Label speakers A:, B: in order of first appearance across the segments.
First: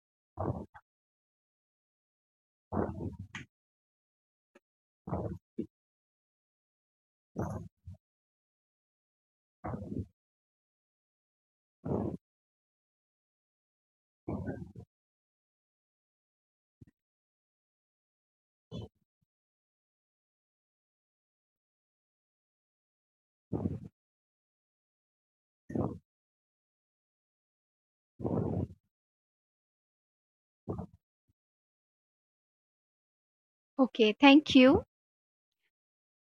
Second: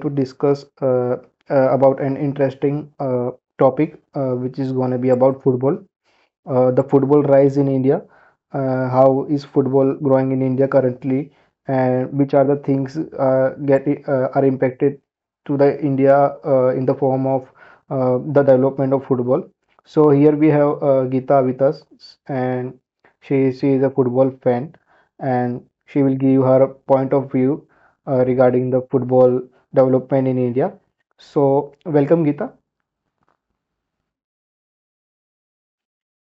A: to discuss uh, about an interesting topic, which is going to be about football, the football rise in India, how is football growing in India currently, and which are the things get are impacted to the India in the form of the development of football. So here we have Geeta with us, and she is a football fan, and she will give her point of view regarding the football development in India. So welcome, Geeta.
B: Okay, thank you.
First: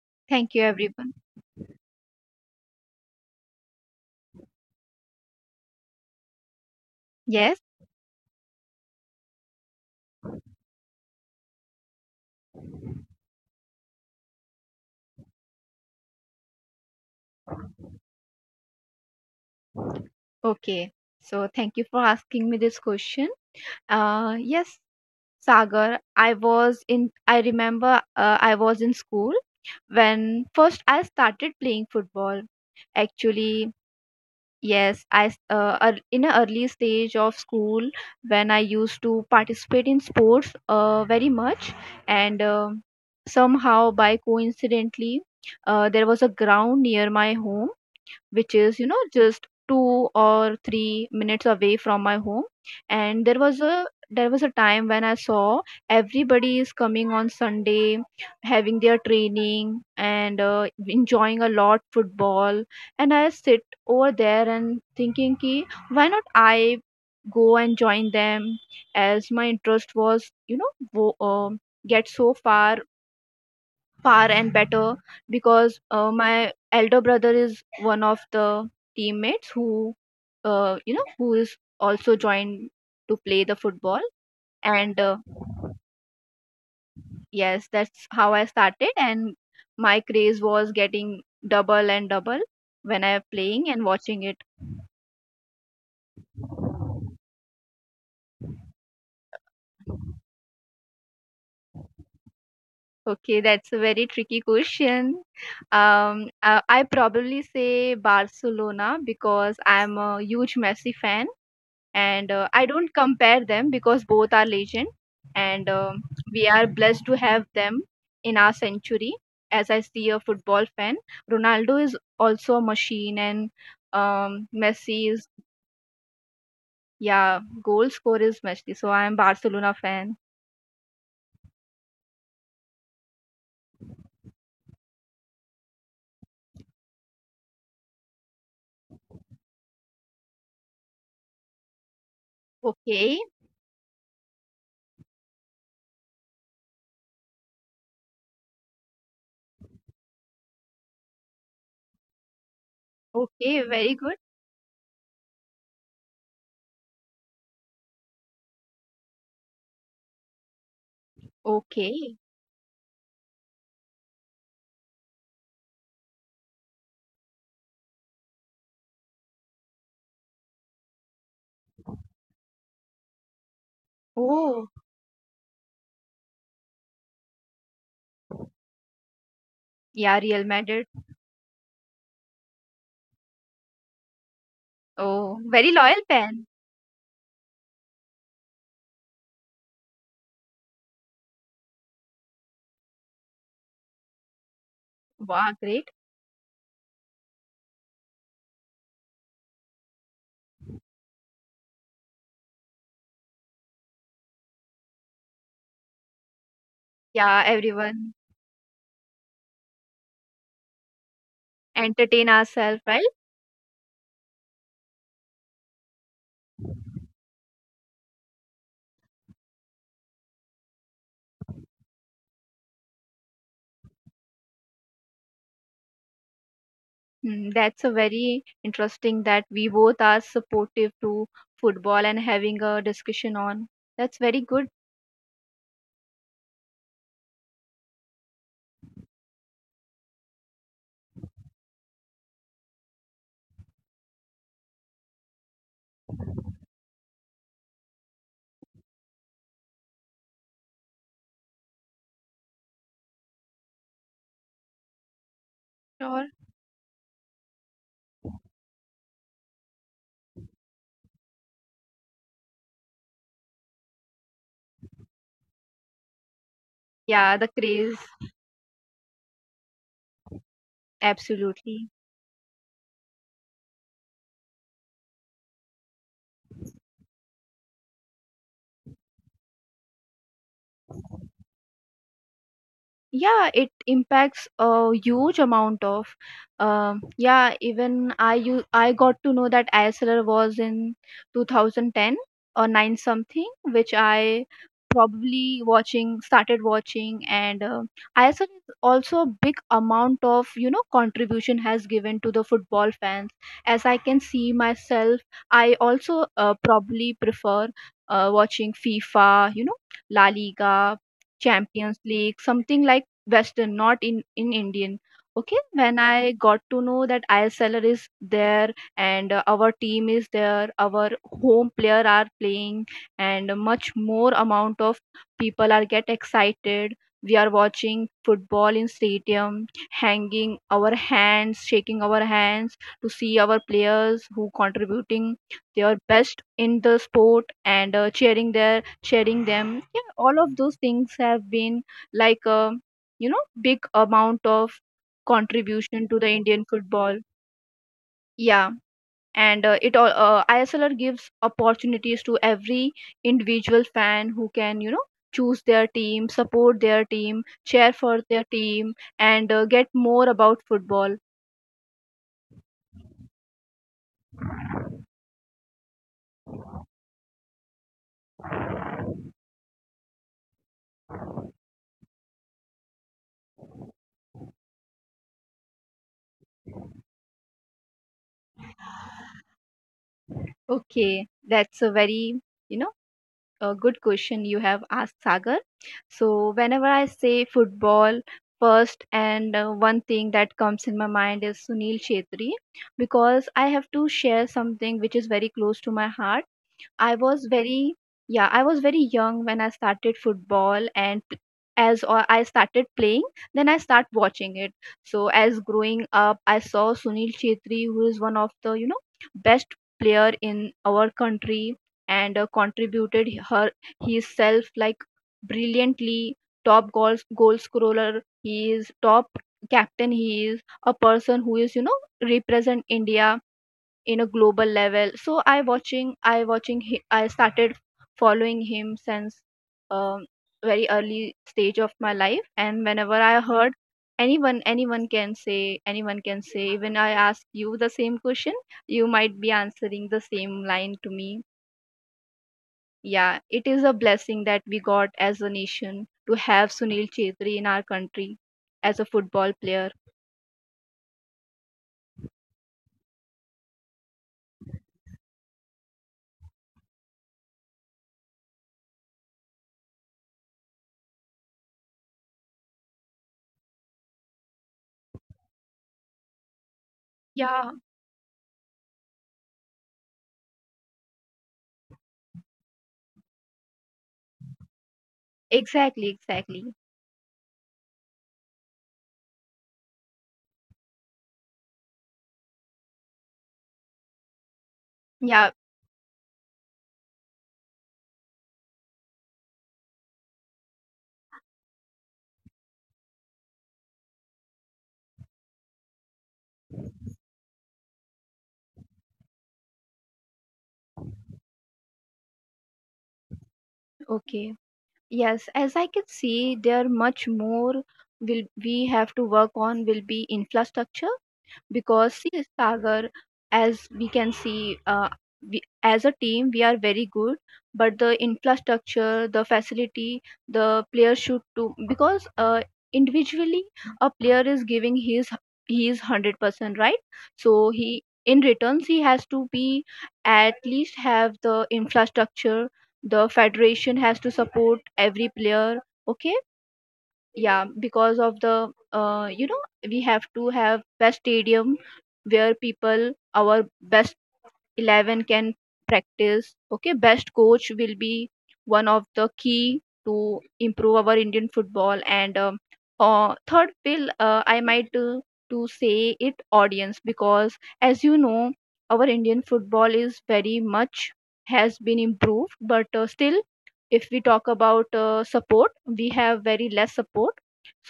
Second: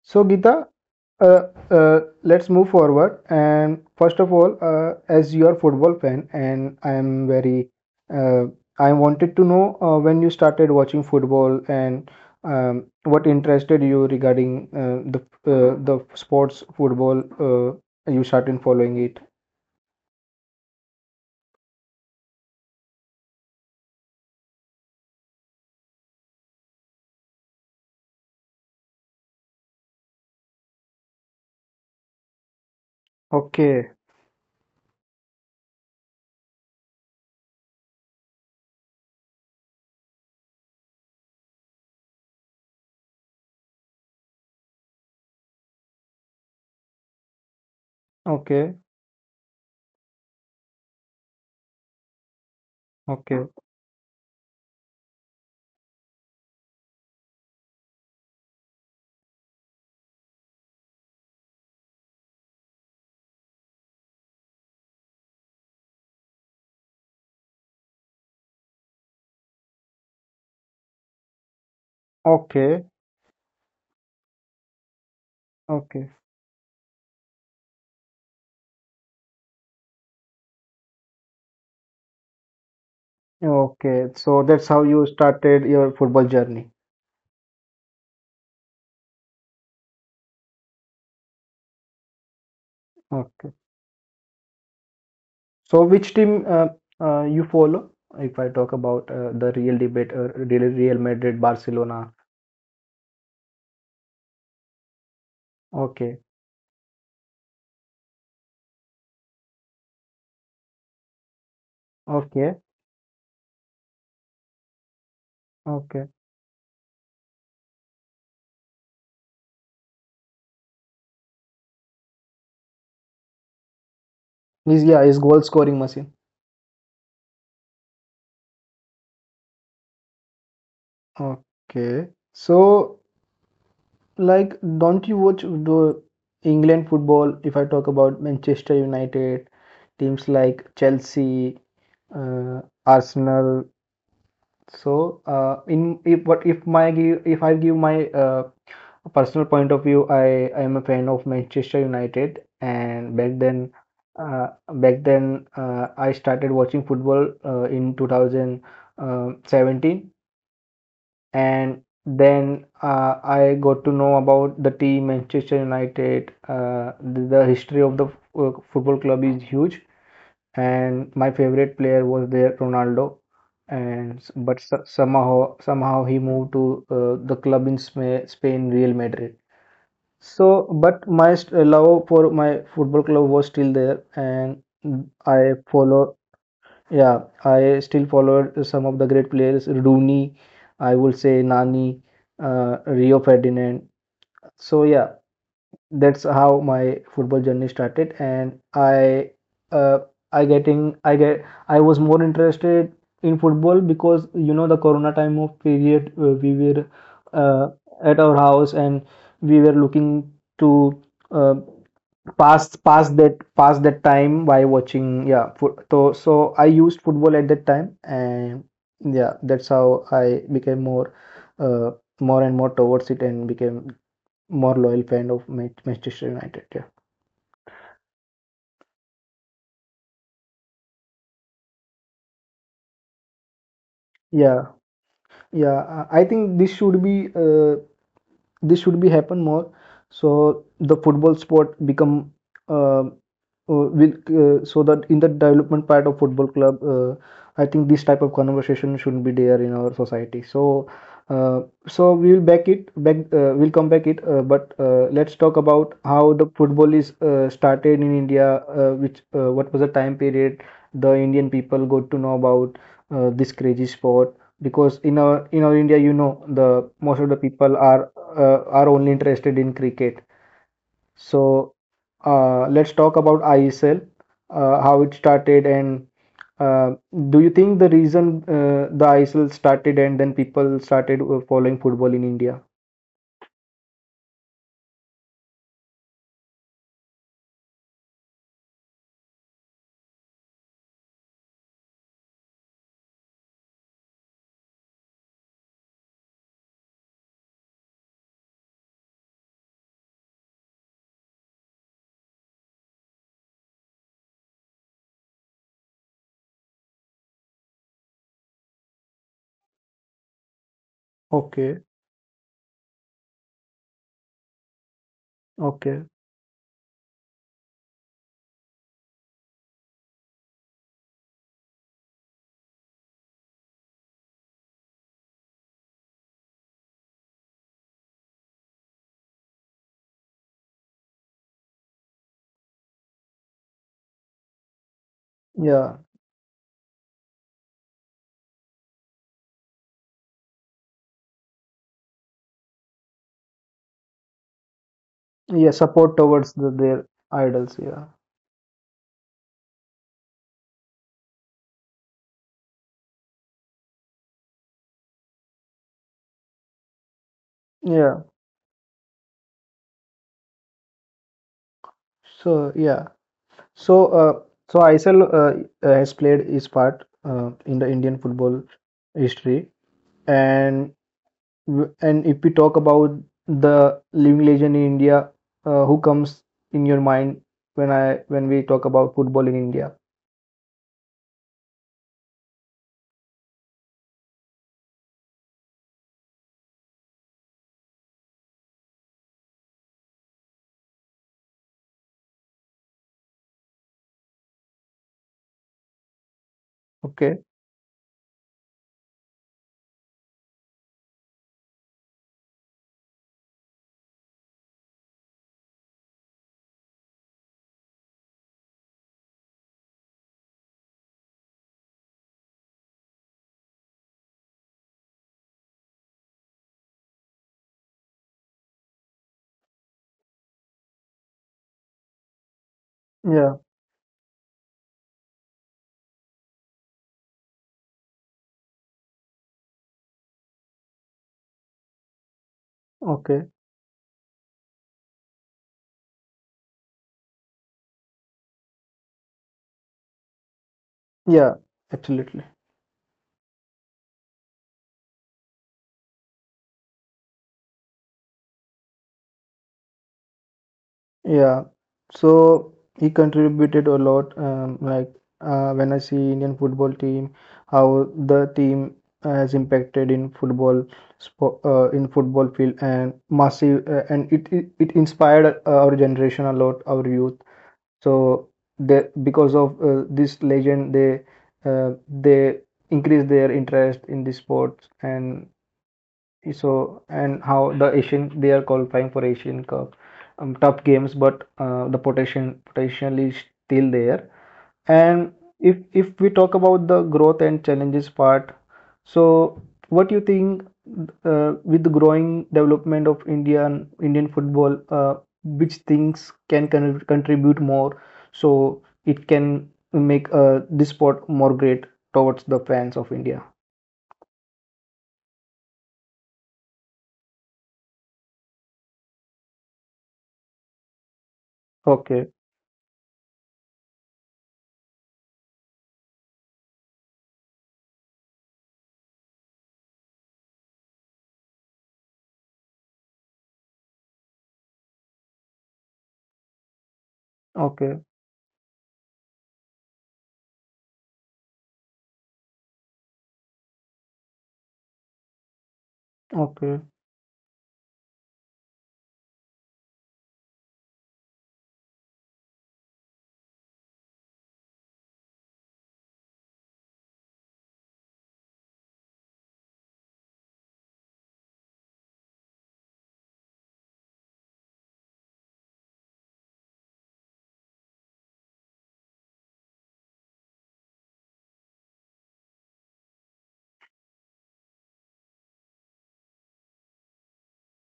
A: So,
B: Thank you,
A: Geeta,
B: everyone.
A: uh, let's move forward. And first of all, as you are football fan, and I am
B: Yes,
A: very, uh, I wanted to know when you started watching football and what interested you regarding the sports football. You started following it.
B: okay. So, thank you for asking me this question. Yes, Sagar, I remember I was in school when first I started playing football. Actually,
A: Okay,
B: yes, in an early stage of school when I used to participate in sports very much, and somehow by coincidentally, there was a ground near my home which
A: okay,
B: is just 2 or 3 minutes away from my home, and there
A: okay,
B: was a there was a time when I saw everybody is coming on Sunday having their training and enjoying a lot football. And I sit over there and thinking ki, why not I go and join them, as my interest was get so far
A: okay,
B: far and better because
A: okay,
B: my elder brother is one of the teammates who is also joined to play the football.
A: okay. So that's how
B: And
A: you started your football journey.
B: yes, that's how I started, and my craze was getting double and double when I'm
A: Okay.
B: playing and watching it.
A: So, which team you follow? If I talk about the real debate, Real Madrid, Barcelona.
B: Okay, that's a very tricky question.
A: Okay,
B: I probably say Barcelona because I'm a huge Messi fan, and
A: okay,
B: I don't compare them, because both are legend. And
A: okay.
B: we are blessed to have them in our century. As I see a football fan, Ronaldo is also a machine, and
A: He's, yeah,
B: Messi
A: he's
B: is...
A: goal scoring machine.
B: Yeah, goal scorer is Messi, so I am Barcelona fan.
A: Okay. So, like, don't you watch the England football? If I talk about Manchester United, teams like Chelsea, uh,
B: Okay.
A: Arsenal, so, in if what if my give if I give my personal point of view, I am a fan of Manchester United, and back
B: Okay,
A: then,
B: very good.
A: uh, I started watching football in 2017, and
B: Okay.
A: then I got to know about the team Manchester United. The history of the f- football club is huge, and my favorite player was there, Ronaldo, and
B: Oh,
A: somehow he moved to the club in Spain, Real Madrid.
B: yeah, Real
A: So
B: Madrid.
A: but love for my football club was still there, and
B: Oh,
A: I
B: very loyal
A: follow,
B: fan.
A: yeah, I still followed some of the great players, Rooney, I would say, Nani, Rio Ferdinand. So yeah,
B: Wow, great.
A: that's how my football journey started, and uh, I getting I get I was more interested in football because, you know, the corona time of period, we were
B: Yeah,
A: uh,
B: everyone.
A: at our house and we were looking to uh,
B: Entertain
A: pass
B: ourselves,
A: pass
B: right?
A: that pass that time by watching, yeah, foot, so so I used football at that time. And yeah, that's how I became more, uh, more and more towards it, and became more loyal fan of Manchester United. Yeah,
B: Mm, that's a very interesting that we both are supportive to football and having a discussion on. That's very good.
A: yeah, yeah. I think this should be, uh, this should be happen more. So the football sport become uh, uh, will so that in the development part of football club, I think this type of conversation shouldn't be there in our society. So uh, so we will back it back, we'll come back it. But let's talk about
B: Sure.
A: how the football is started in India, which what was the time period the Indian people got to know about this crazy sport. Because in our India, you know, the most of
B: Yeah,
A: the
B: the
A: people
B: craze.
A: are only interested in cricket. So
B: Absolutely.
A: let's talk about IESL, how it started, and uh, do you think the reason the IESL started and then people started following football in India?
B: Yeah, it impacts a huge amount of. Yeah, even I got to know that ISLR was in 2010 or 9 something which I probably watching started watching. And ISLR is also a big amount of contribution has given to the football fans. As I can see myself, I also probably prefer watching FIFA, La Liga,
A: Okay,
B: Champions League, something like Western, not in Indian. Okay, when
A: okay.
B: I got to know that ISLR is there, and our team is there, our home player are playing, and much more amount of people are get excited. We are watching football in stadium, hanging our hands, shaking our hands to see our players who contributing their
A: Yeah,
B: best in the sport, and cheering them. Yeah, all of those things have been like. Big amount of
A: yeah,
B: contribution to
A: support
B: the
A: towards
B: Indian
A: the, their
B: football.
A: idols. Yeah,
B: Yeah, and it all ISLR gives opportunities to every individual fan who can choose their team, support their team, cheer for
A: yeah.
B: their team, and get more about football.
A: So yeah. So so ISL has played its part in the Indian football history. And and if we talk about the living legend in India, who comes in your mind when I when we talk about football in India?
B: Okay, that's a very, you know a good question you have asked, Sagar. So, whenever I say football first, and one thing that comes in my mind is Sunil Shetty, because I have to share something which is very close to my heart. I was
A: Okay.
B: very, yeah, I was very young when I started football, and p- as or I started playing, then I start watching it. So as growing up, I saw Sunil Chetri, who is one of the, best player in our country, and contributed her his self like brilliantly. Top goal scorer he is. Top captain he is. A person who is represent India
A: Yeah.
B: in a global level. So I started following him since um, very early stage of my life. And whenever I
A: Okay.
B: heard, anyone anyone can say anyone can say, even I ask you the same question, you might be answering the same line to me.
A: Yeah. Absolutely.
B: Yeah, it is a blessing that we got as a nation to have Sunil Chetri in our country as a football player.
A: Yeah. So he contributed a lot. Like, when I see Indian football team, how the team has impacted in football, in football field, and massive, and it inspired our generation a lot, our youth.
B: Yeah,
A: So the, because of this legend, they increase their interest in the sports. And
B: exactly.
A: so, and how the Asian, they are qualifying for Asian Cup, tough games, but the potential is still there. And
B: Yeah.
A: if we talk about the growth and challenges part, so, what do you think with the growing development of Indian football, which things can contribute more so it can make this sport more great towards the fans of India?
B: Okay. Yes, as I can see, there much more will we have to work on will be infrastructure because see
A: Okay,
B: Sagar, as we can see, we, as a team, we are very good, but the infrastructure, the facility, the player should too, because individually a player is giving his 100%, right? So he
A: okay,
B: in returns he has to be at least have the infrastructure. The federation has to support every player. Okay.
A: okay,
B: Yeah, because of the we have to have best stadium where people our best 11 can practice. Okay. Best coach will be one of the key to improve our Indian football, and third will I might to say it audience, because as you know our Indian football is very much has been improved, but still if we talk about support, we have very less support.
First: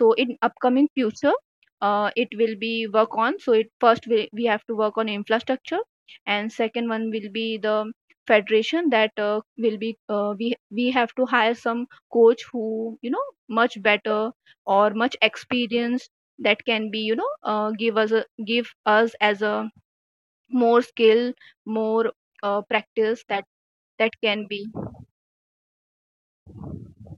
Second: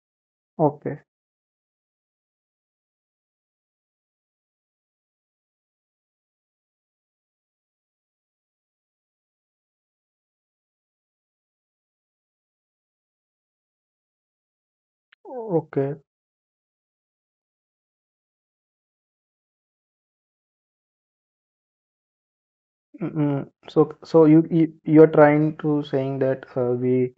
B: So in upcoming
A: okay,
B: future, it will be work on. So it, first we have to work on infrastructure, and second one will be the federation that will be we have to hire some coach who much better or much
A: okay.
B: experienced, that can be give us as a more skill, more practice that
A: Mm, so,
B: that
A: you,
B: can be...
A: you're trying to saying that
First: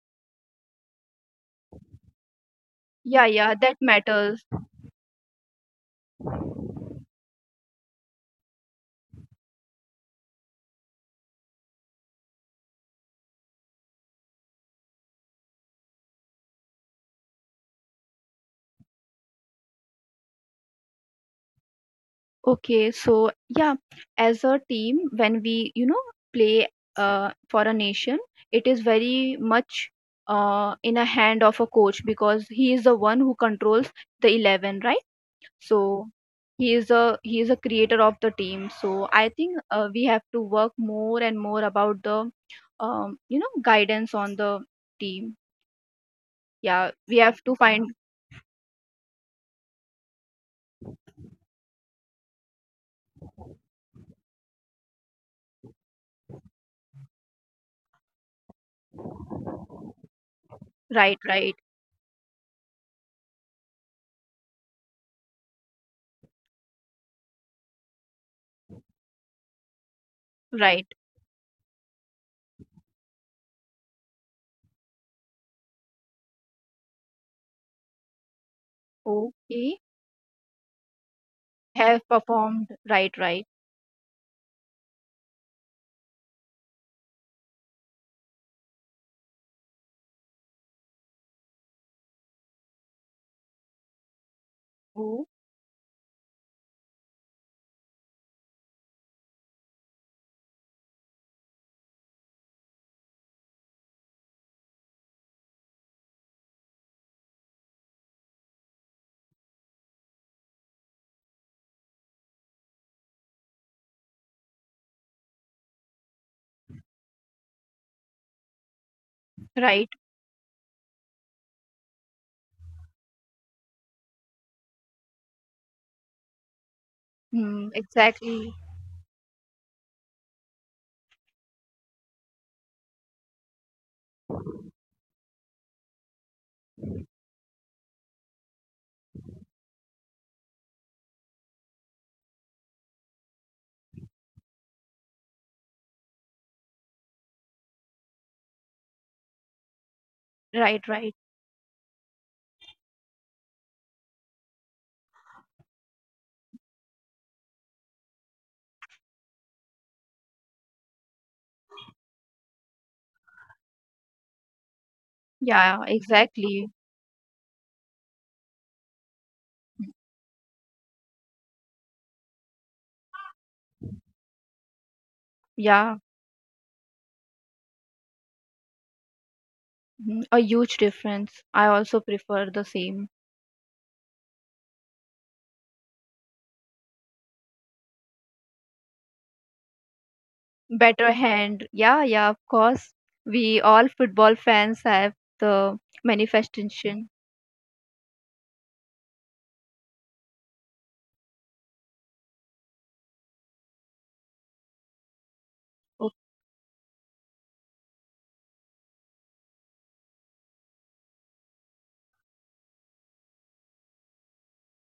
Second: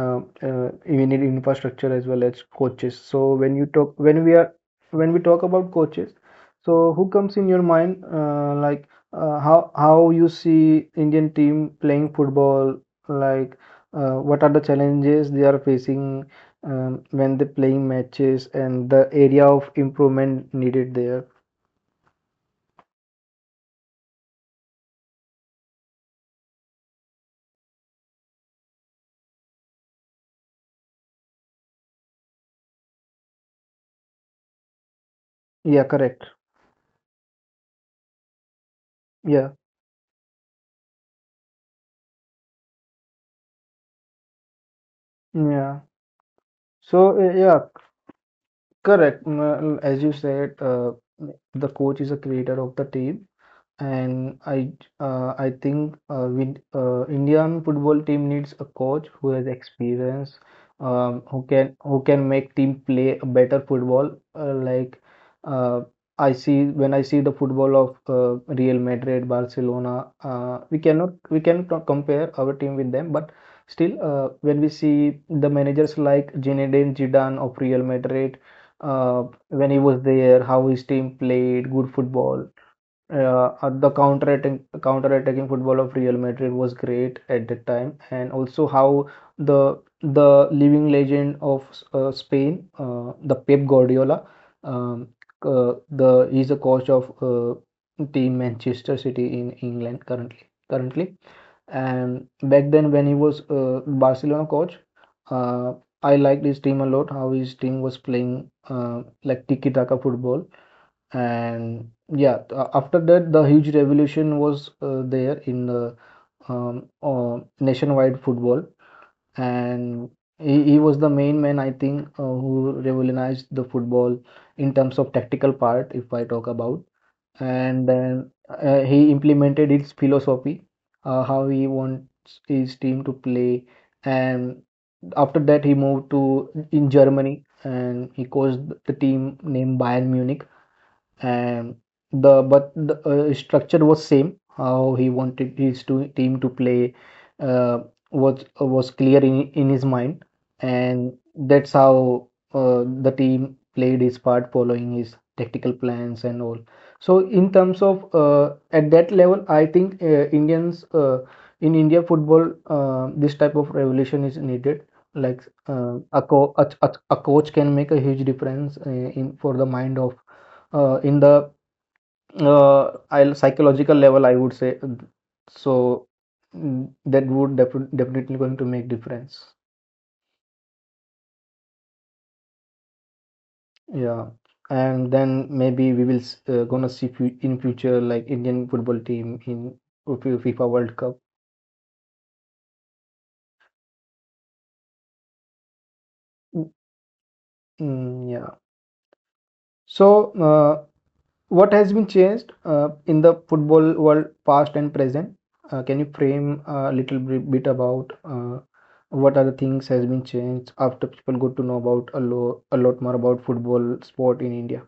A: uh, we need infrastructure as well as coaches.
B: Yeah,
A: So
B: yeah,
A: when you
B: that
A: talk when we
B: matters.
A: are when we talk about coaches, so who comes in your mind like how you see Indian team playing football, like what are the challenges they are facing, when they playing matches and the area of improvement needed there.
B: Okay, so yeah, as a team, when we play for a nation, it is very much in a hand of a coach, because he is the one who controls the 11, right?
A: Yeah,
B: So
A: correct.
B: he is a creator of the team. So I
A: Yeah,
B: think we have to work more and more about the guidance on the team.
A: yeah.
B: Yeah, we
A: So,
B: have to
A: yeah,
B: find.
A: correct. As you said, the coach is a creator of the team. And I, I think with Indian football team needs a coach who has experience,
B: Right,
A: who
B: right,
A: can, who can make team play a better football. Like uh, I see when I see the football of Real Madrid, Barcelona,
B: right.
A: we cannot compare our team with them. But still, when we see the managers like Zinedine Zidane of Real Madrid, when he
B: Okay,
A: was there, how his team played good
B: have
A: football,
B: performed, right, right.
A: the counter-attacking counter-attacking football of Real Madrid was great at that time. And also how the, living legend of Spain, the Pep Guardiola, um,
B: Oh,
A: the he's the coach of team Manchester City in England currently, and back then when he was Barcelona coach, uh, I liked his team a lot. How his team was playing, like, tiki-taka football. And yeah, after that the huge revolution was there in the nationwide football.
B: right.
A: And he, was the main man, I think, who revolutionized the football in terms of tactical part, if I talk about.
B: Mm,
A: And then
B: exactly.
A: he implemented its philosophy, how he wants his team to play. And after that he moved to in Germany and he coached the team named Bayern Munich. And the, but the structure was same, how he wanted his to, team to play uh, was clear in his mind.
B: Right,
A: And
B: right.
A: that's how the team played his part following his tactical plans and all. So in terms of at that level, I think indians in India football, this type of revolution is needed, like,
B: Yeah, exactly.
A: a coach can make a huge difference in for the mind of, in the I'll psychological level, I would say.
B: Yeah,
A: So that would definitely going to make difference.
B: mhm, a huge difference. I also prefer the same.
A: Yeah, and then maybe we will, gonna see in future like Indian football team in FIFA World
B: Better
A: Cup.
B: hand. Yeah, yeah, of course. We all football fans have the
A: Mm,
B: manifestation.
A: mm, yeah. So what has been changed in the football world, past and present? Can you
B: O-
A: frame a little bit about what are the things has been changed after people got to know about a lot more about football sport in India?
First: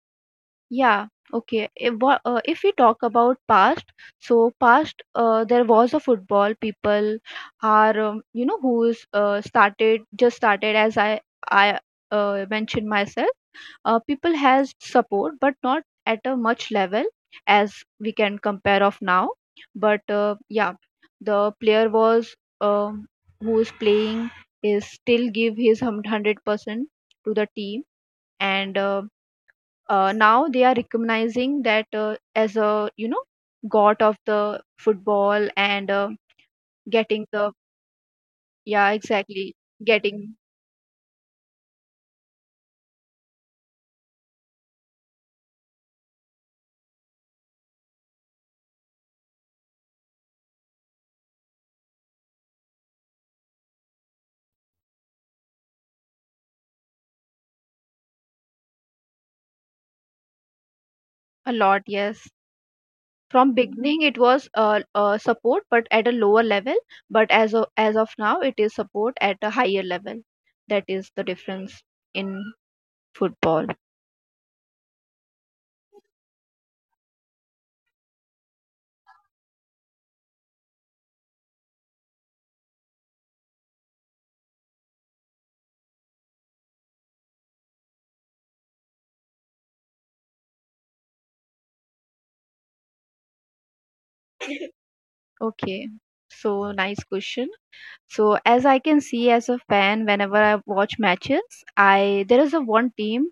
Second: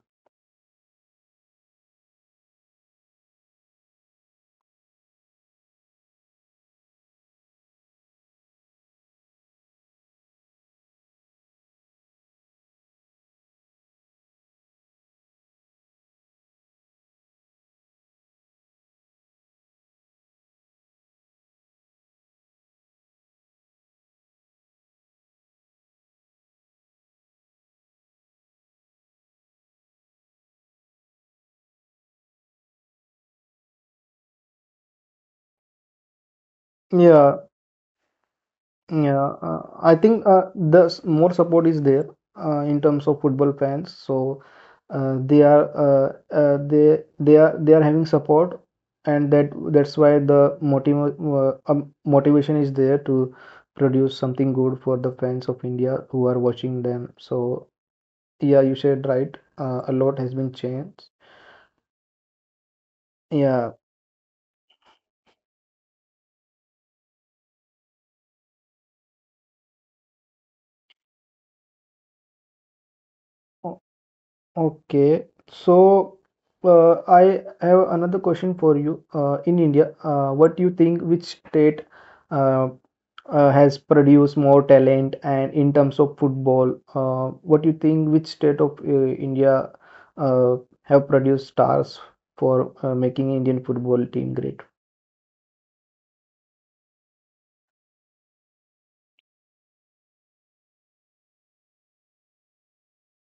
B: Yeah, okay. If we talk about past, so past, there was a football. People are, who's started, just started, as I mentioned myself. People has support but not at a much level as we can compare of now. But yeah, the player was um, who is playing is still give his 100% to the team. And now they are recognizing that as a god of the football, and getting
A: Yeah,
B: the... Yeah,
A: yeah,
B: exactly.
A: I think
B: Getting...
A: more support is there in terms of football fans. So they are having support, and that that's why the motivation is there to produce something good for the fans of India who are watching them. So yeah, you said right. A lot has been changed.
B: A lot, yes. From
A: Yeah.
B: beginning it was support but at a lower level, but as of now it is support at a higher level. That is the difference in football.
A: Okay, so I have another question for you. In India, what do you think, which state uh, has produced more talent, and in terms of football, what do you think, which state of India uh, have produced stars for making Indian football team great?
B: Okay, so nice question. So as I can see as a fan, whenever I watch matches, I there is a one team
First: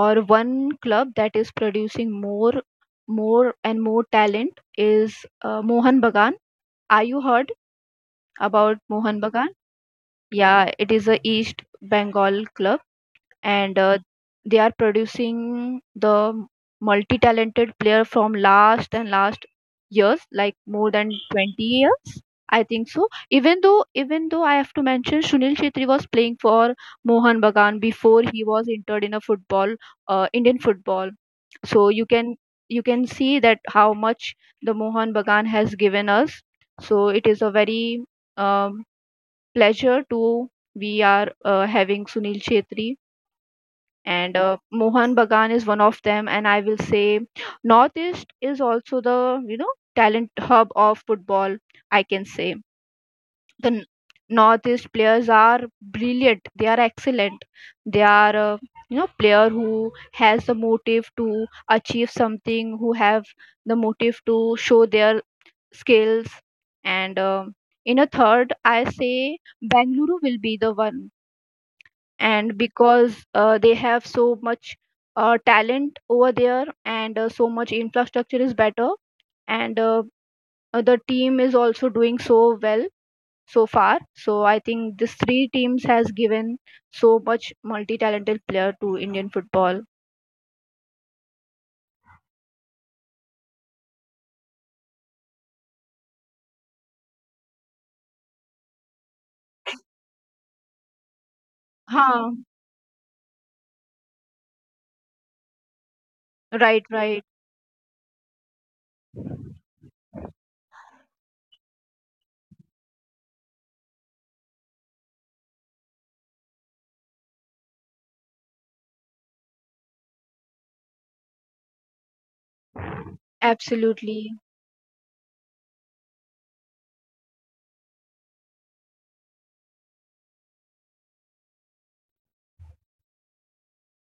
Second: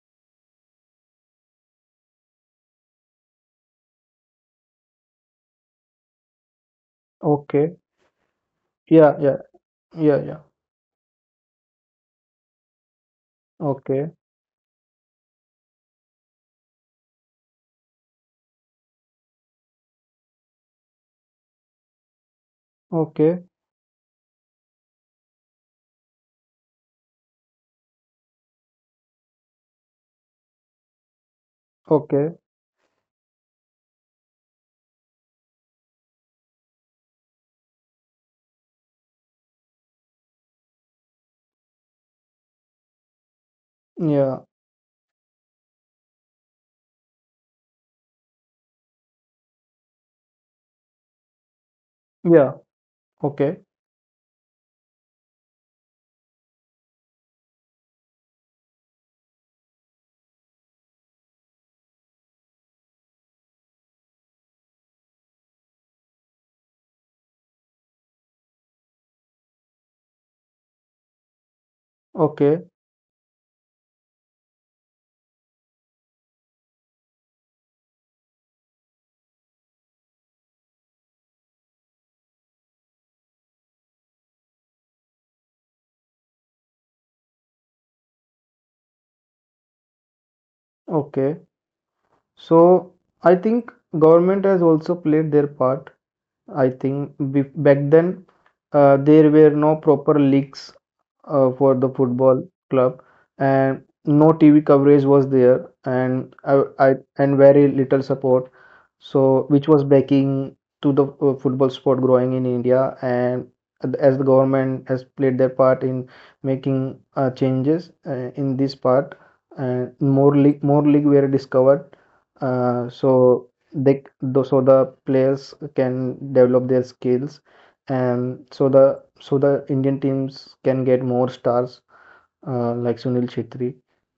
B: or one club that is producing more, more and more talent is Mohan Bagan. Are you heard
A: Okay.
B: about
A: Yeah,
B: Mohan
A: yeah,
B: Bagan?
A: yeah, yeah.
B: Yeah, it is a East Bengal club, and
A: Okay,
B: they are producing the multi-talented player from last and last years, like more than 20 years I think so.
A: okay,
B: Even though I have to mention Sunil Chhetri was playing for Mohan Bagan before he was entered in a football, Indian football. So you
A: okay.
B: can you can see that how much the Mohan Bagan has given us. So it is a very um, pleasure to we are having Sunil Chhetri, and
A: Yeah,
B: Mohan Bagan is one of them. And I will say Northeast is also the talent hub of football. I can
A: yeah.
B: say
A: Okay,
B: the Northeast players are brilliant. They are excellent. They are player who has the motive to achieve something, who have the motive to show their skills, and in a third, I say Bangalore will be the one, and
A: okay,
B: because they have so much talent over there, and so much infrastructure is better, and the team is also doing so well so far. So I think these three teams has given so much multi-talented player to Indian football.
A: okay. So I think government has also played their part. I think back then there were no proper leaks for the
B: Huh.
A: football club, and no TV coverage was there, and
B: Right,
A: I
B: right.
A: and very little support, so which was backing to the football sport growing in India. And as the government has played their part in making changes in this part, and more league were discovered, so they
B: Absolutely.
A: though, so the players can develop their skills, and so the Indian teams can get more stars, like Sunil Chhetri,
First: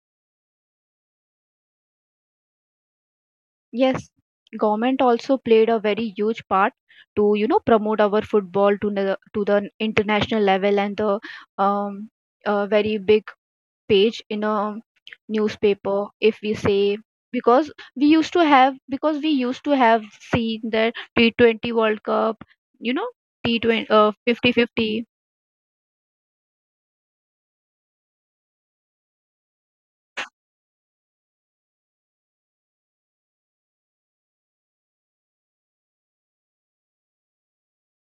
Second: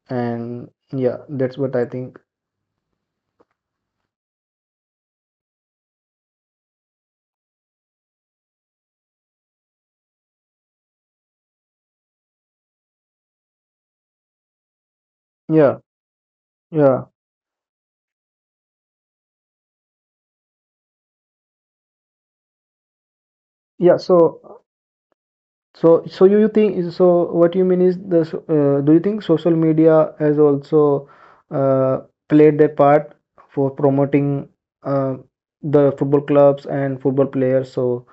A: and yeah, that's what I think.
B: Yes, government also played a very huge part to promote our football to the international level, and the um, a very big page in a
A: Yeah,
B: newspaper if we say.
A: yeah,
B: Because we used to have because we used to have seen that T20 World Cup, you know, T20
A: yeah.
B: 50
A: So,
B: 50.
A: So you think so? What you mean is do you think social media has also uh, played their part for promoting uh, the football clubs and football players? So,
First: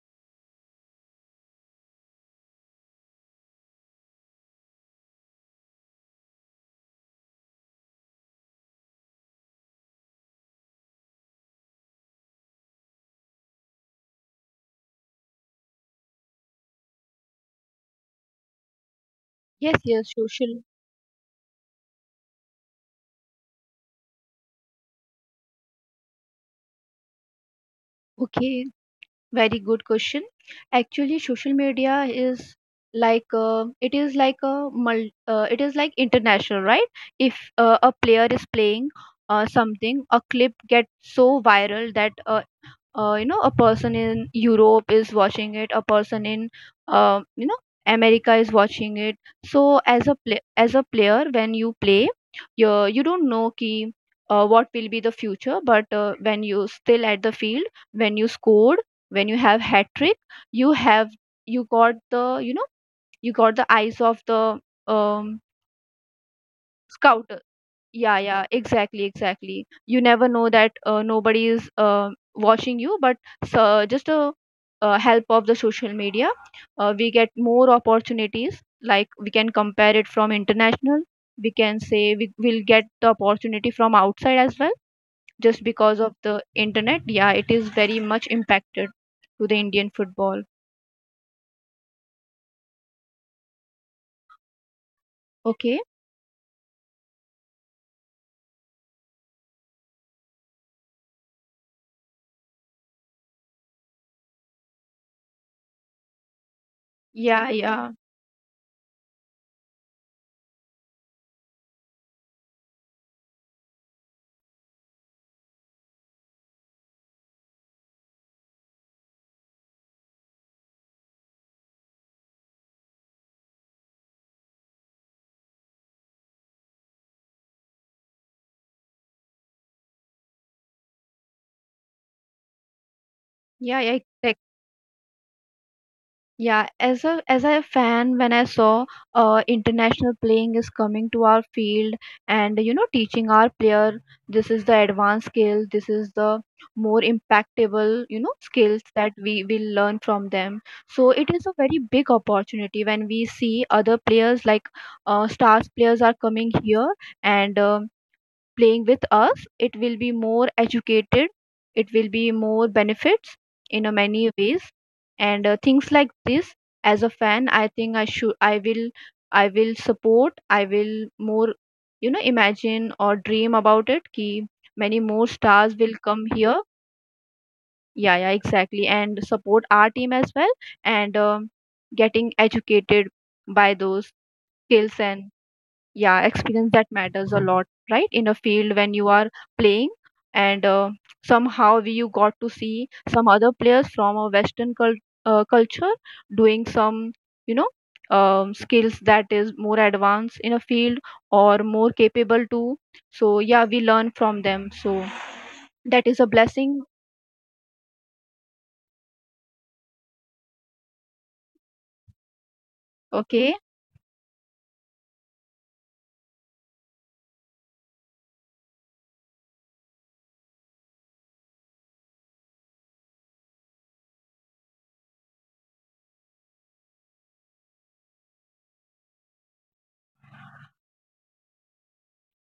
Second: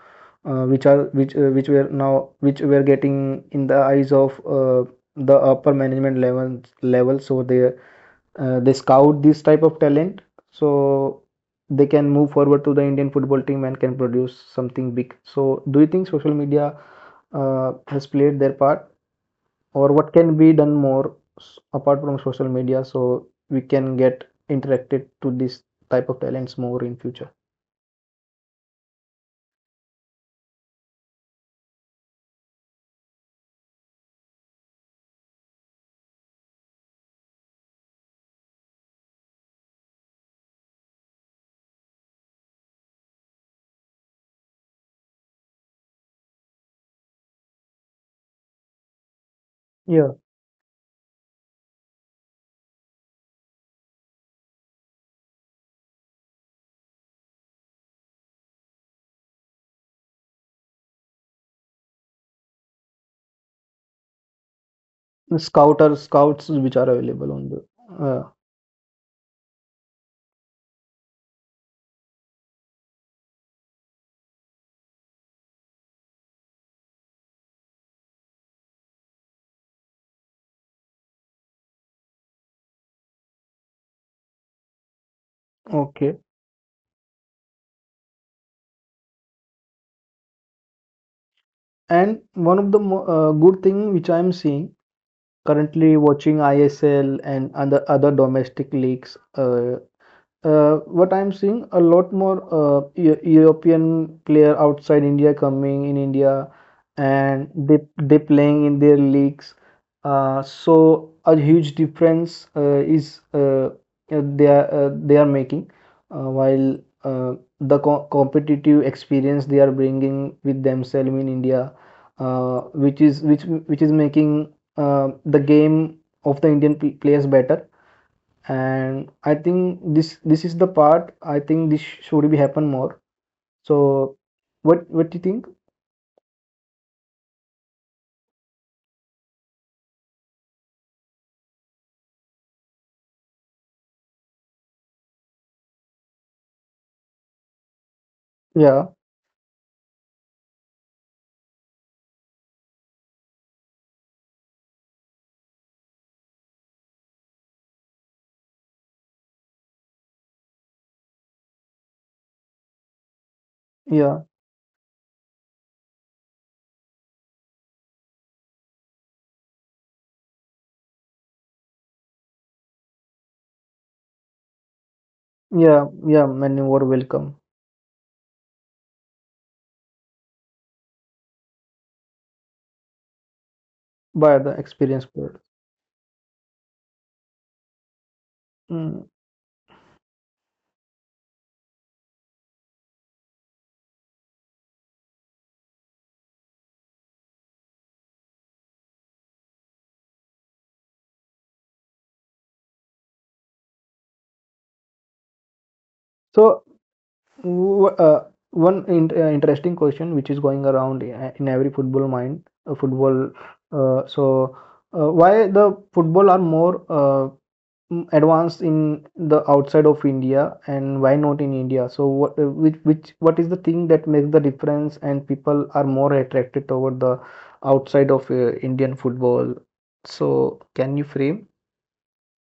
A: which are which were now which were getting in the eyes of the upper management level. So they scout this type of talent so they can move forward to the Indian football team and can produce something big. So, do you think social media has played their part,
B: Yes,
A: or
B: yes,
A: what can be
B: social.
A: done more apart from social media so we can get interacted to this type of talents more in future?
B: Okay, very good question. Actually, social media is like it is like international, right? If a player is playing something, a clip gets so viral that a person in europe is watching it, a person in uh, you know america is watching it. So as
A: Yeah,
B: a player when you play, you don't know ki, what will be the future. But when you still at the field, when you scored, when you have hat trick, you have, you got the you got the eyes of the
A: the
B: um,
A: scouter scouts which are
B: scout.
A: available on the
B: Yeah,
A: uh,
B: yeah, exactly, exactly. You never know that nobody is watching you, but so just a help of the social media, we get more opportunities. Like we can compare it from international. We can say we will get the opportunity from outside as well, just because of
A: okay.
B: the internet. Yeah, it is very much impacted to the Indian football.
A: And one of the good thing which I am seeing,
B: Okay.
A: currently watching ISL and other domestic leagues. What I'm seeing, a lot more European player outside India coming in India,
B: Yeah,
A: and they
B: yeah,
A: they playing in their leagues. So a huge difference is, they are making, while uh, the co competitive experience they are bringing with themselves in India, which is making the game of the Indian players better, and I think this is the part. I think this should be happen more.
B: yeah, yeah.
A: So what do you think?
B: Yeah, as a fan, when I saw international playing is coming to our field and you know teaching our player, this is the advanced skill, this is the more impactable you know skills
A: Yeah,
B: that we will learn from them. So it is a very big opportunity when we see other players like stars players are coming here, and playing with us. It will be more educated, it will be more benefits in a
A: yeah,
B: many ways, and things like this. As a fan, I think I should, I will support, I will more, you know, imagine or dream about it. Ki many more stars
A: yeah,
B: will
A: yeah.
B: come here.
A: Many more welcome
B: Yeah, yeah, exactly, and support our team as well, and getting educated by those
A: by the
B: skills
A: experienced
B: and
A: players.
B: yeah experience that matters a lot, right, in a field when
A: Mm.
B: you are playing. And somehow we, you got to see some other players from a western culture doing some you know skills that is more advanced in a field or more capable to. So yeah, we learn from them, so that is a
A: So
B: blessing.
A: wh- uh, One interesting question which is going around in every football mind, football.
B: Okay.
A: Uh, so why the football are more advanced in the outside of India and why not in India? So what which what is the thing that makes the difference and people are more attracted toward the outside of Indian football? So can you frame?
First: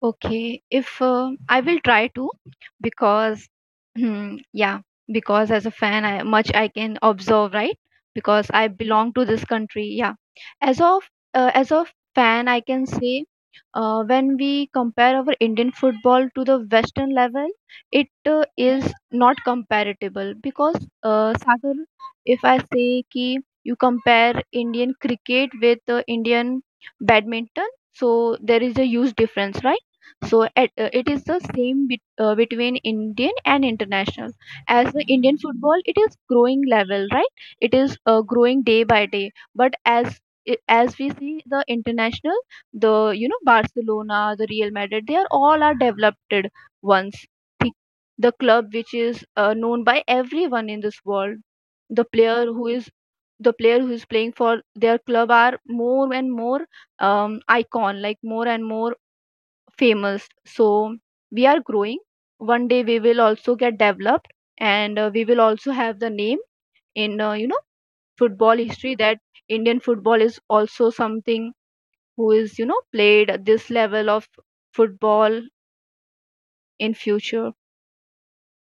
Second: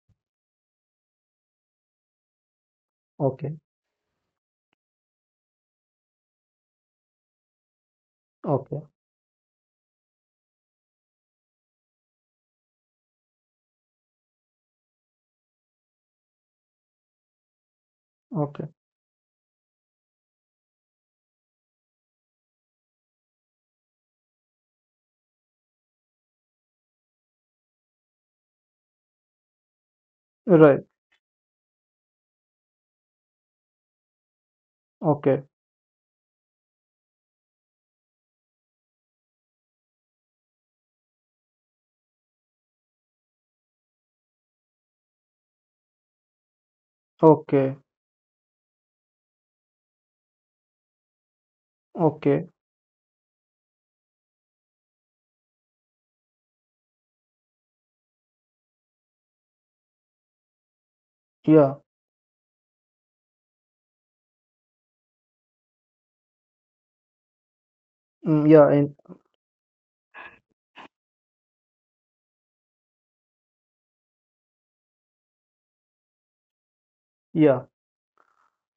B: Okay, if I will try to, because
A: Okay,
B: hmm, yeah, because as a fan, I much I can observe, right? Because I
A: okay,
B: belong to this country, yeah. As of as a fan, I can say when we compare our Indian football to the Western level, it
A: okay.
B: is not comparable because Sagar, if I say ki you compare Indian cricket with Indian badminton, so there is a huge difference, right? So at,
A: Right.
B: it is the same bet between Indian and international. As the Indian
A: Okay,
B: football, it is growing level, right? It is growing day by day. But as as we see the international, the you know Barcelona, the Real Madrid, they are all are developed ones. The
A: okay,
B: the club which is known by everyone in this world, the
A: okay.
B: player who is the player who is playing for their club are more and more icon, like more and more famous. So we are
A: Yeah,
B: growing. One day we will also get developed, and we will also have the name in you know
A: mm,
B: football
A: yeah, and
B: history, that Indian football is also something who is you know played at this level of football in future.
A: yeah.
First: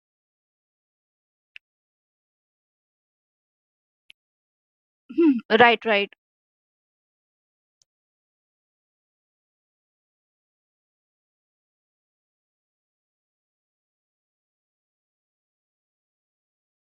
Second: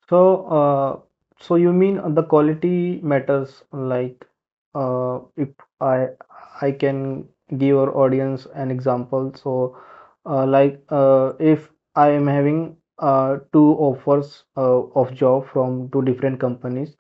A: So, uh, so you mean the quality matters, like, uh,
B: Hmm,
A: if
B: right,
A: I
B: right,
A: I can give our audience an example. So, if I am having two offers of job from two different companies,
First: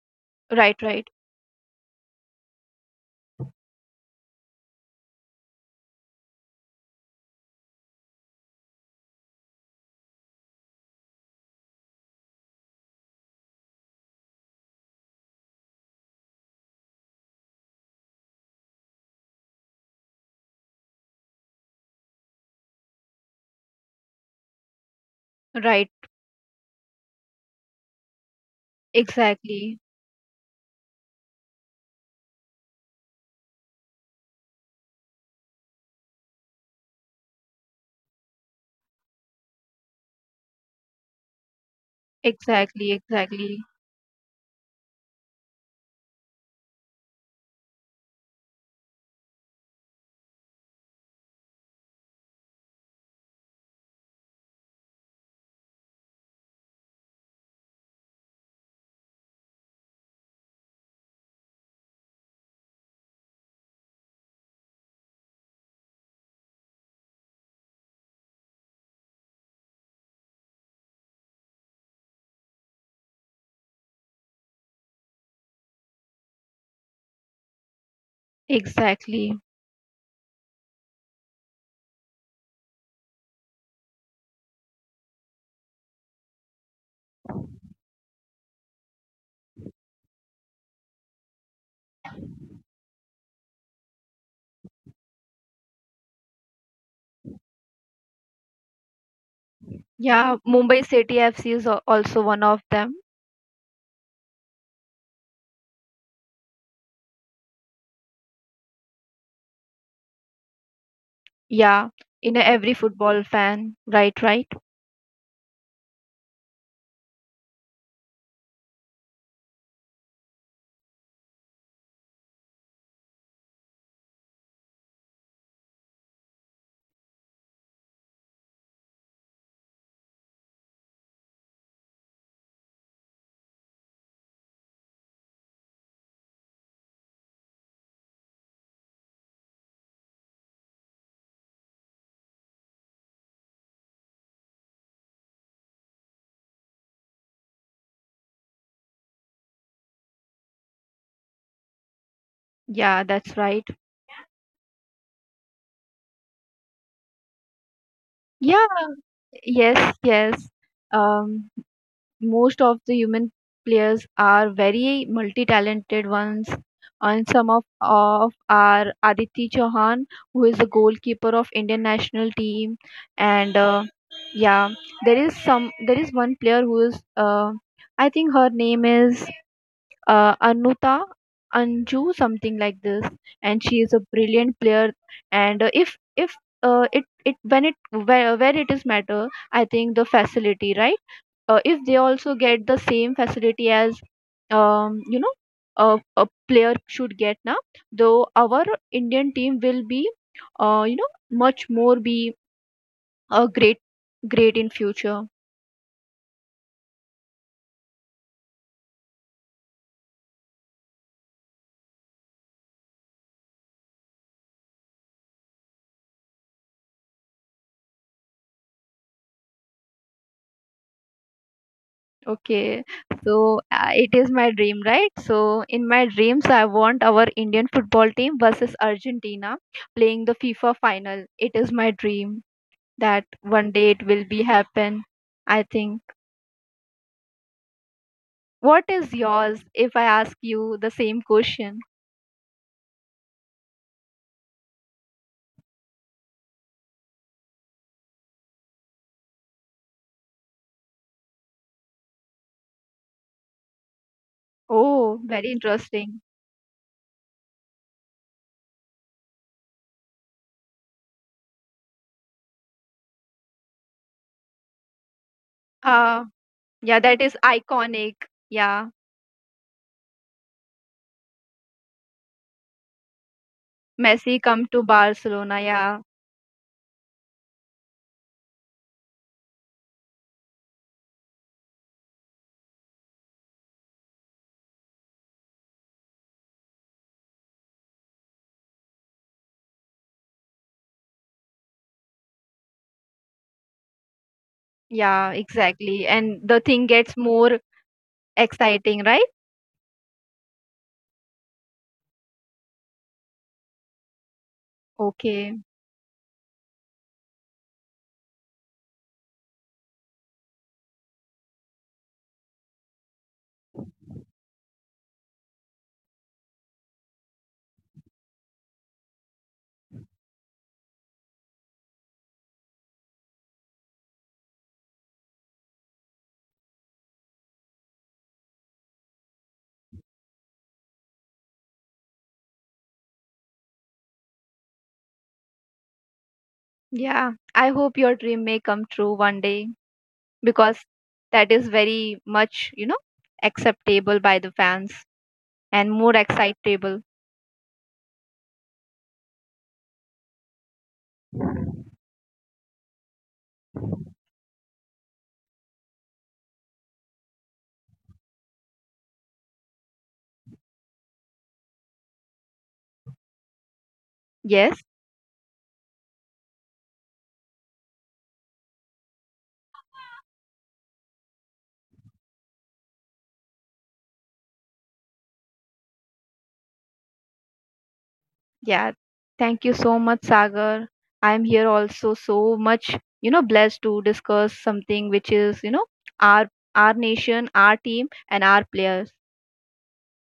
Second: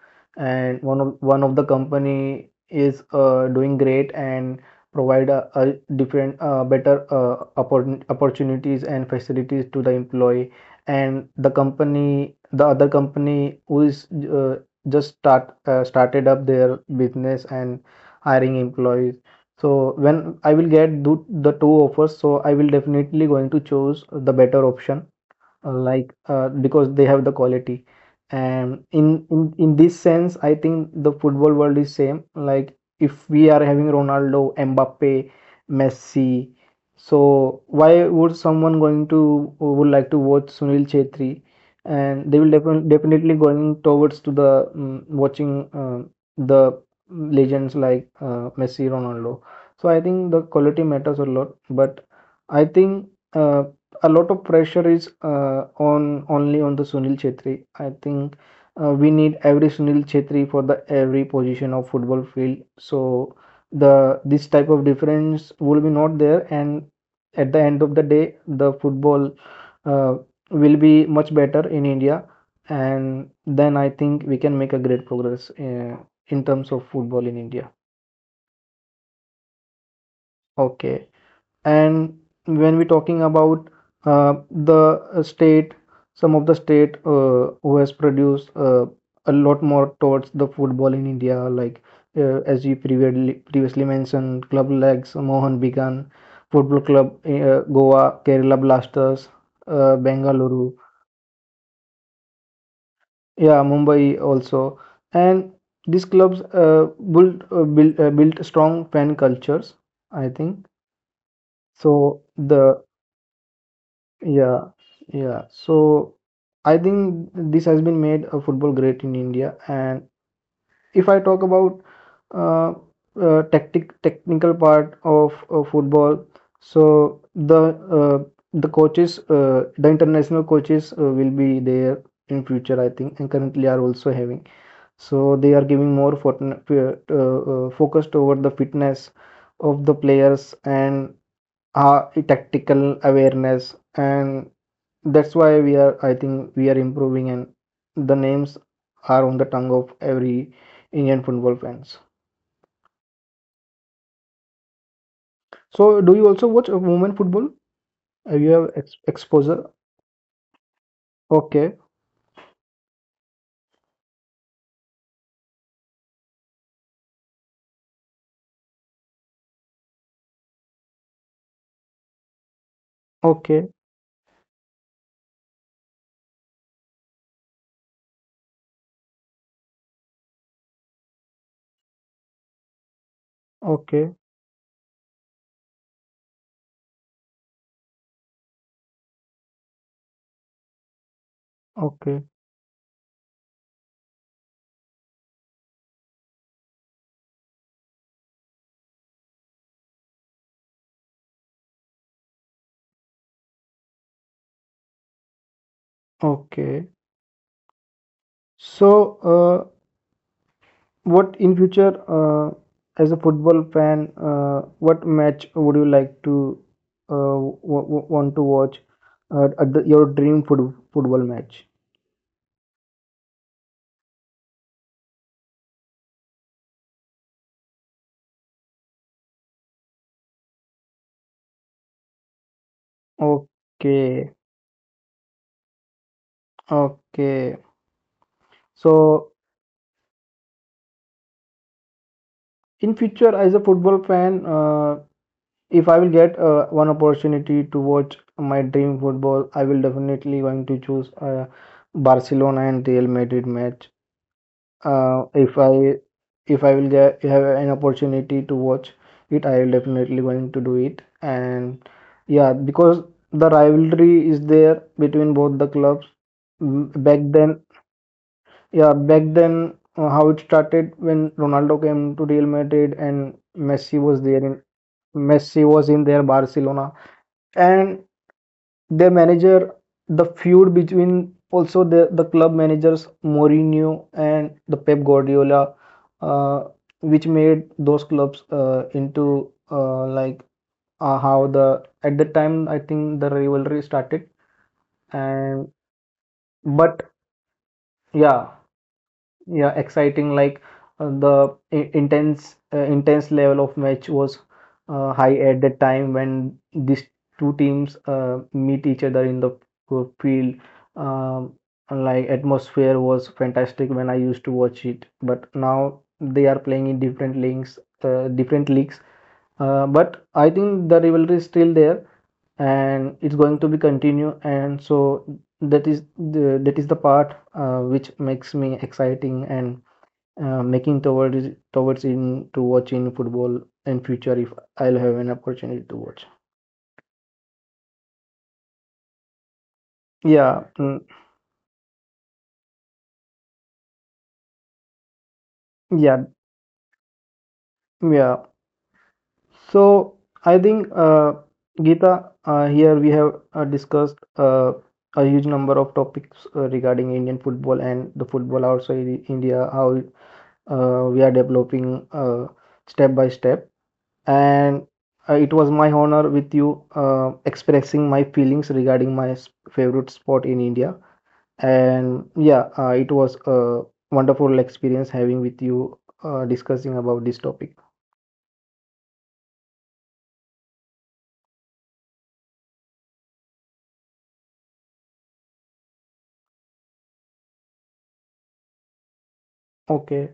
B: right,
A: and one
B: right,
A: of one of the company is doing great and provide a different, better opportunities and facilities to the employee, and the other company who is just start started up their business and hiring employees. So when I will get the two offers, so I will definitely going to choose the better option,
B: right.
A: like because they have the quality. And in
B: Exactly,
A: this sense, I think the football world is same. Like, if we are having Ronaldo, Mbappe, Messi, so why would someone going to would like to watch Sunil Chhetri? And they will
B: exactly,
A: definitely
B: exactly,
A: going towards to the watching the legends like Messi, Ronaldo. So I think the quality matters a lot, but I think a lot of pressure is on, only on the Sunil Chhetri. I think we need every Sunil Chhetri for the every position of football field. So the this type of difference will be not there, and at the end of the day, the football uh, will be much better in India, and then I think we can make a great progress in terms of football in India.
B: exactly.
A: Okay. And when we're talking about the state, some of the state who has produced a lot more towards the football in India, like as you previously mentioned, club legs Mohan Began football club, Goa, Kerala Blasters,
B: Yeah,
A: Bengaluru,
B: Mumbai City FC is also one of them.
A: yeah, Mumbai also. And these clubs built strong fan cultures, I think.
B: Yeah,
A: So
B: in every
A: the
B: football fan. Right, right.
A: yeah, yeah. So I think this has been made a football great in India. And if I talk about uh, tactic technical part of football, so the coaches, the international coaches will be there in future, I think, and currently are also having. So they are giving more focused over the fitness of the players and uh, tactical awareness, and that's why we are, I think we are improving, and the names are on the tongue of every Indian football fans.
B: Yeah, that's right.
A: So do you also watch women football? You
B: Yeah,
A: have exposure?
B: yes, yes. Um,
A: Okay,
B: most of the human players are very multi-talented ones, and some of are Aditi Chauhan, who is the goalkeeper of Indian national team, and
A: okay,
B: yeah, there is one player who is I think her name is Anuta Anju, something like this, and she is a
A: okay,
B: brilliant player. And if it when it where it is matter, I think the facility, right? If they
A: okay,
B: also get the same facility as you know a player should get now, though our Indian team will be you know much more be a great great in future.
A: okay. So uh, what in future, uh, as a football fan, what match would you like to want to watch at the, your dream football match?
B: Okay, so it is my dream, right? So in my dreams, I want our Indian football team versus Argentina playing the FIFA final. It is my dream that one day it will
A: Okay,
B: be happen. I think.
A: okay.
B: What is
A: So
B: yours? If I ask you the same question.
A: in future, as a football fan, if I will get one opportunity to watch my dream football, I will definitely going to choose Barcelona and Real Madrid match.
B: Oh,
A: Uh,
B: very
A: if I
B: interesting.
A: if I will get have an opportunity to watch it, I will definitely going to do it. And yeah, because the rivalry is there between both the clubs.
B: Uh, yeah,
A: Mm, back
B: that is
A: then,
B: iconic. Yeah,
A: yeah, back then, how it started when Ronaldo came to Real Madrid and Messi was
B: Messi
A: there in,
B: come to Barcelona.
A: Messi was
B: Yeah,
A: in their Barcelona, and their manager, the feud between also the club managers Mourinho and the Pep Guardiola, uh, which made those clubs into, how the at the time, I think, the rivalry started.
B: yeah,
A: And
B: exactly. And the thing
A: but
B: gets more
A: yeah,
B: exciting, right?
A: yeah, exciting, like intense intense level of match was high
B: Okay.
A: at the time when these two teams meet each other in the field. Um, like atmosphere was fantastic when I used to watch it, but now they are playing in different leagues, uh, different leagues but I think the rivalry is still there, and it's going to be continue. And so that is the part which makes me exciting and making towards towards in to watching football in future, if I'll have an opportunity to watch.
B: Yeah, I hope your dream may come true one day,
A: Yeah,
B: because
A: mm,
B: that is very much, you know, acceptable by the fans and more
A: yeah,
B: excitable.
A: yeah. So I think Gita, here we have discussed a huge number of topics regarding Indian football and the football outside India, how we are developing step by step.
B: Yes,
A: And it was my honor with you expressing my feelings regarding my favorite sport in India. And yeah, it was a wonderful experience having with you discussing about this topic.
B: yeah. Thank you so much, Sagar. I'm here also so much, you know, blessed to discuss something which is, you know, our our nation, our team, and our players.
A: Okay.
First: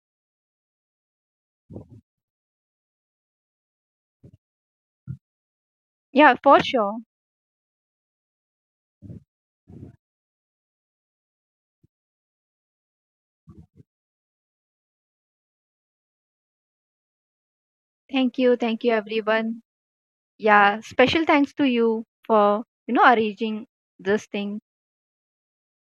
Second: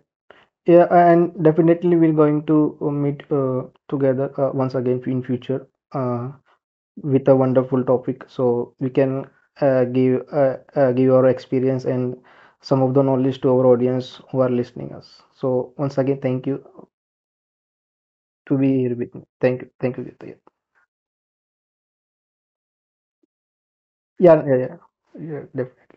A: Yeah, and definitely we're going to meet together once again in future uh,
B: Yeah, for sure.
A: with a wonderful topic, so we can give our experience and some of the knowledge to our audience who are listening us. So once again, thank you to be
B: Thank you,
A: here with me.
B: everyone.
A: Thank you, Geeta.
B: Yeah, special thanks to you for, you know, arranging this
A: Yeah, yeah,
B: thing.
A: yeah, yeah, definitely.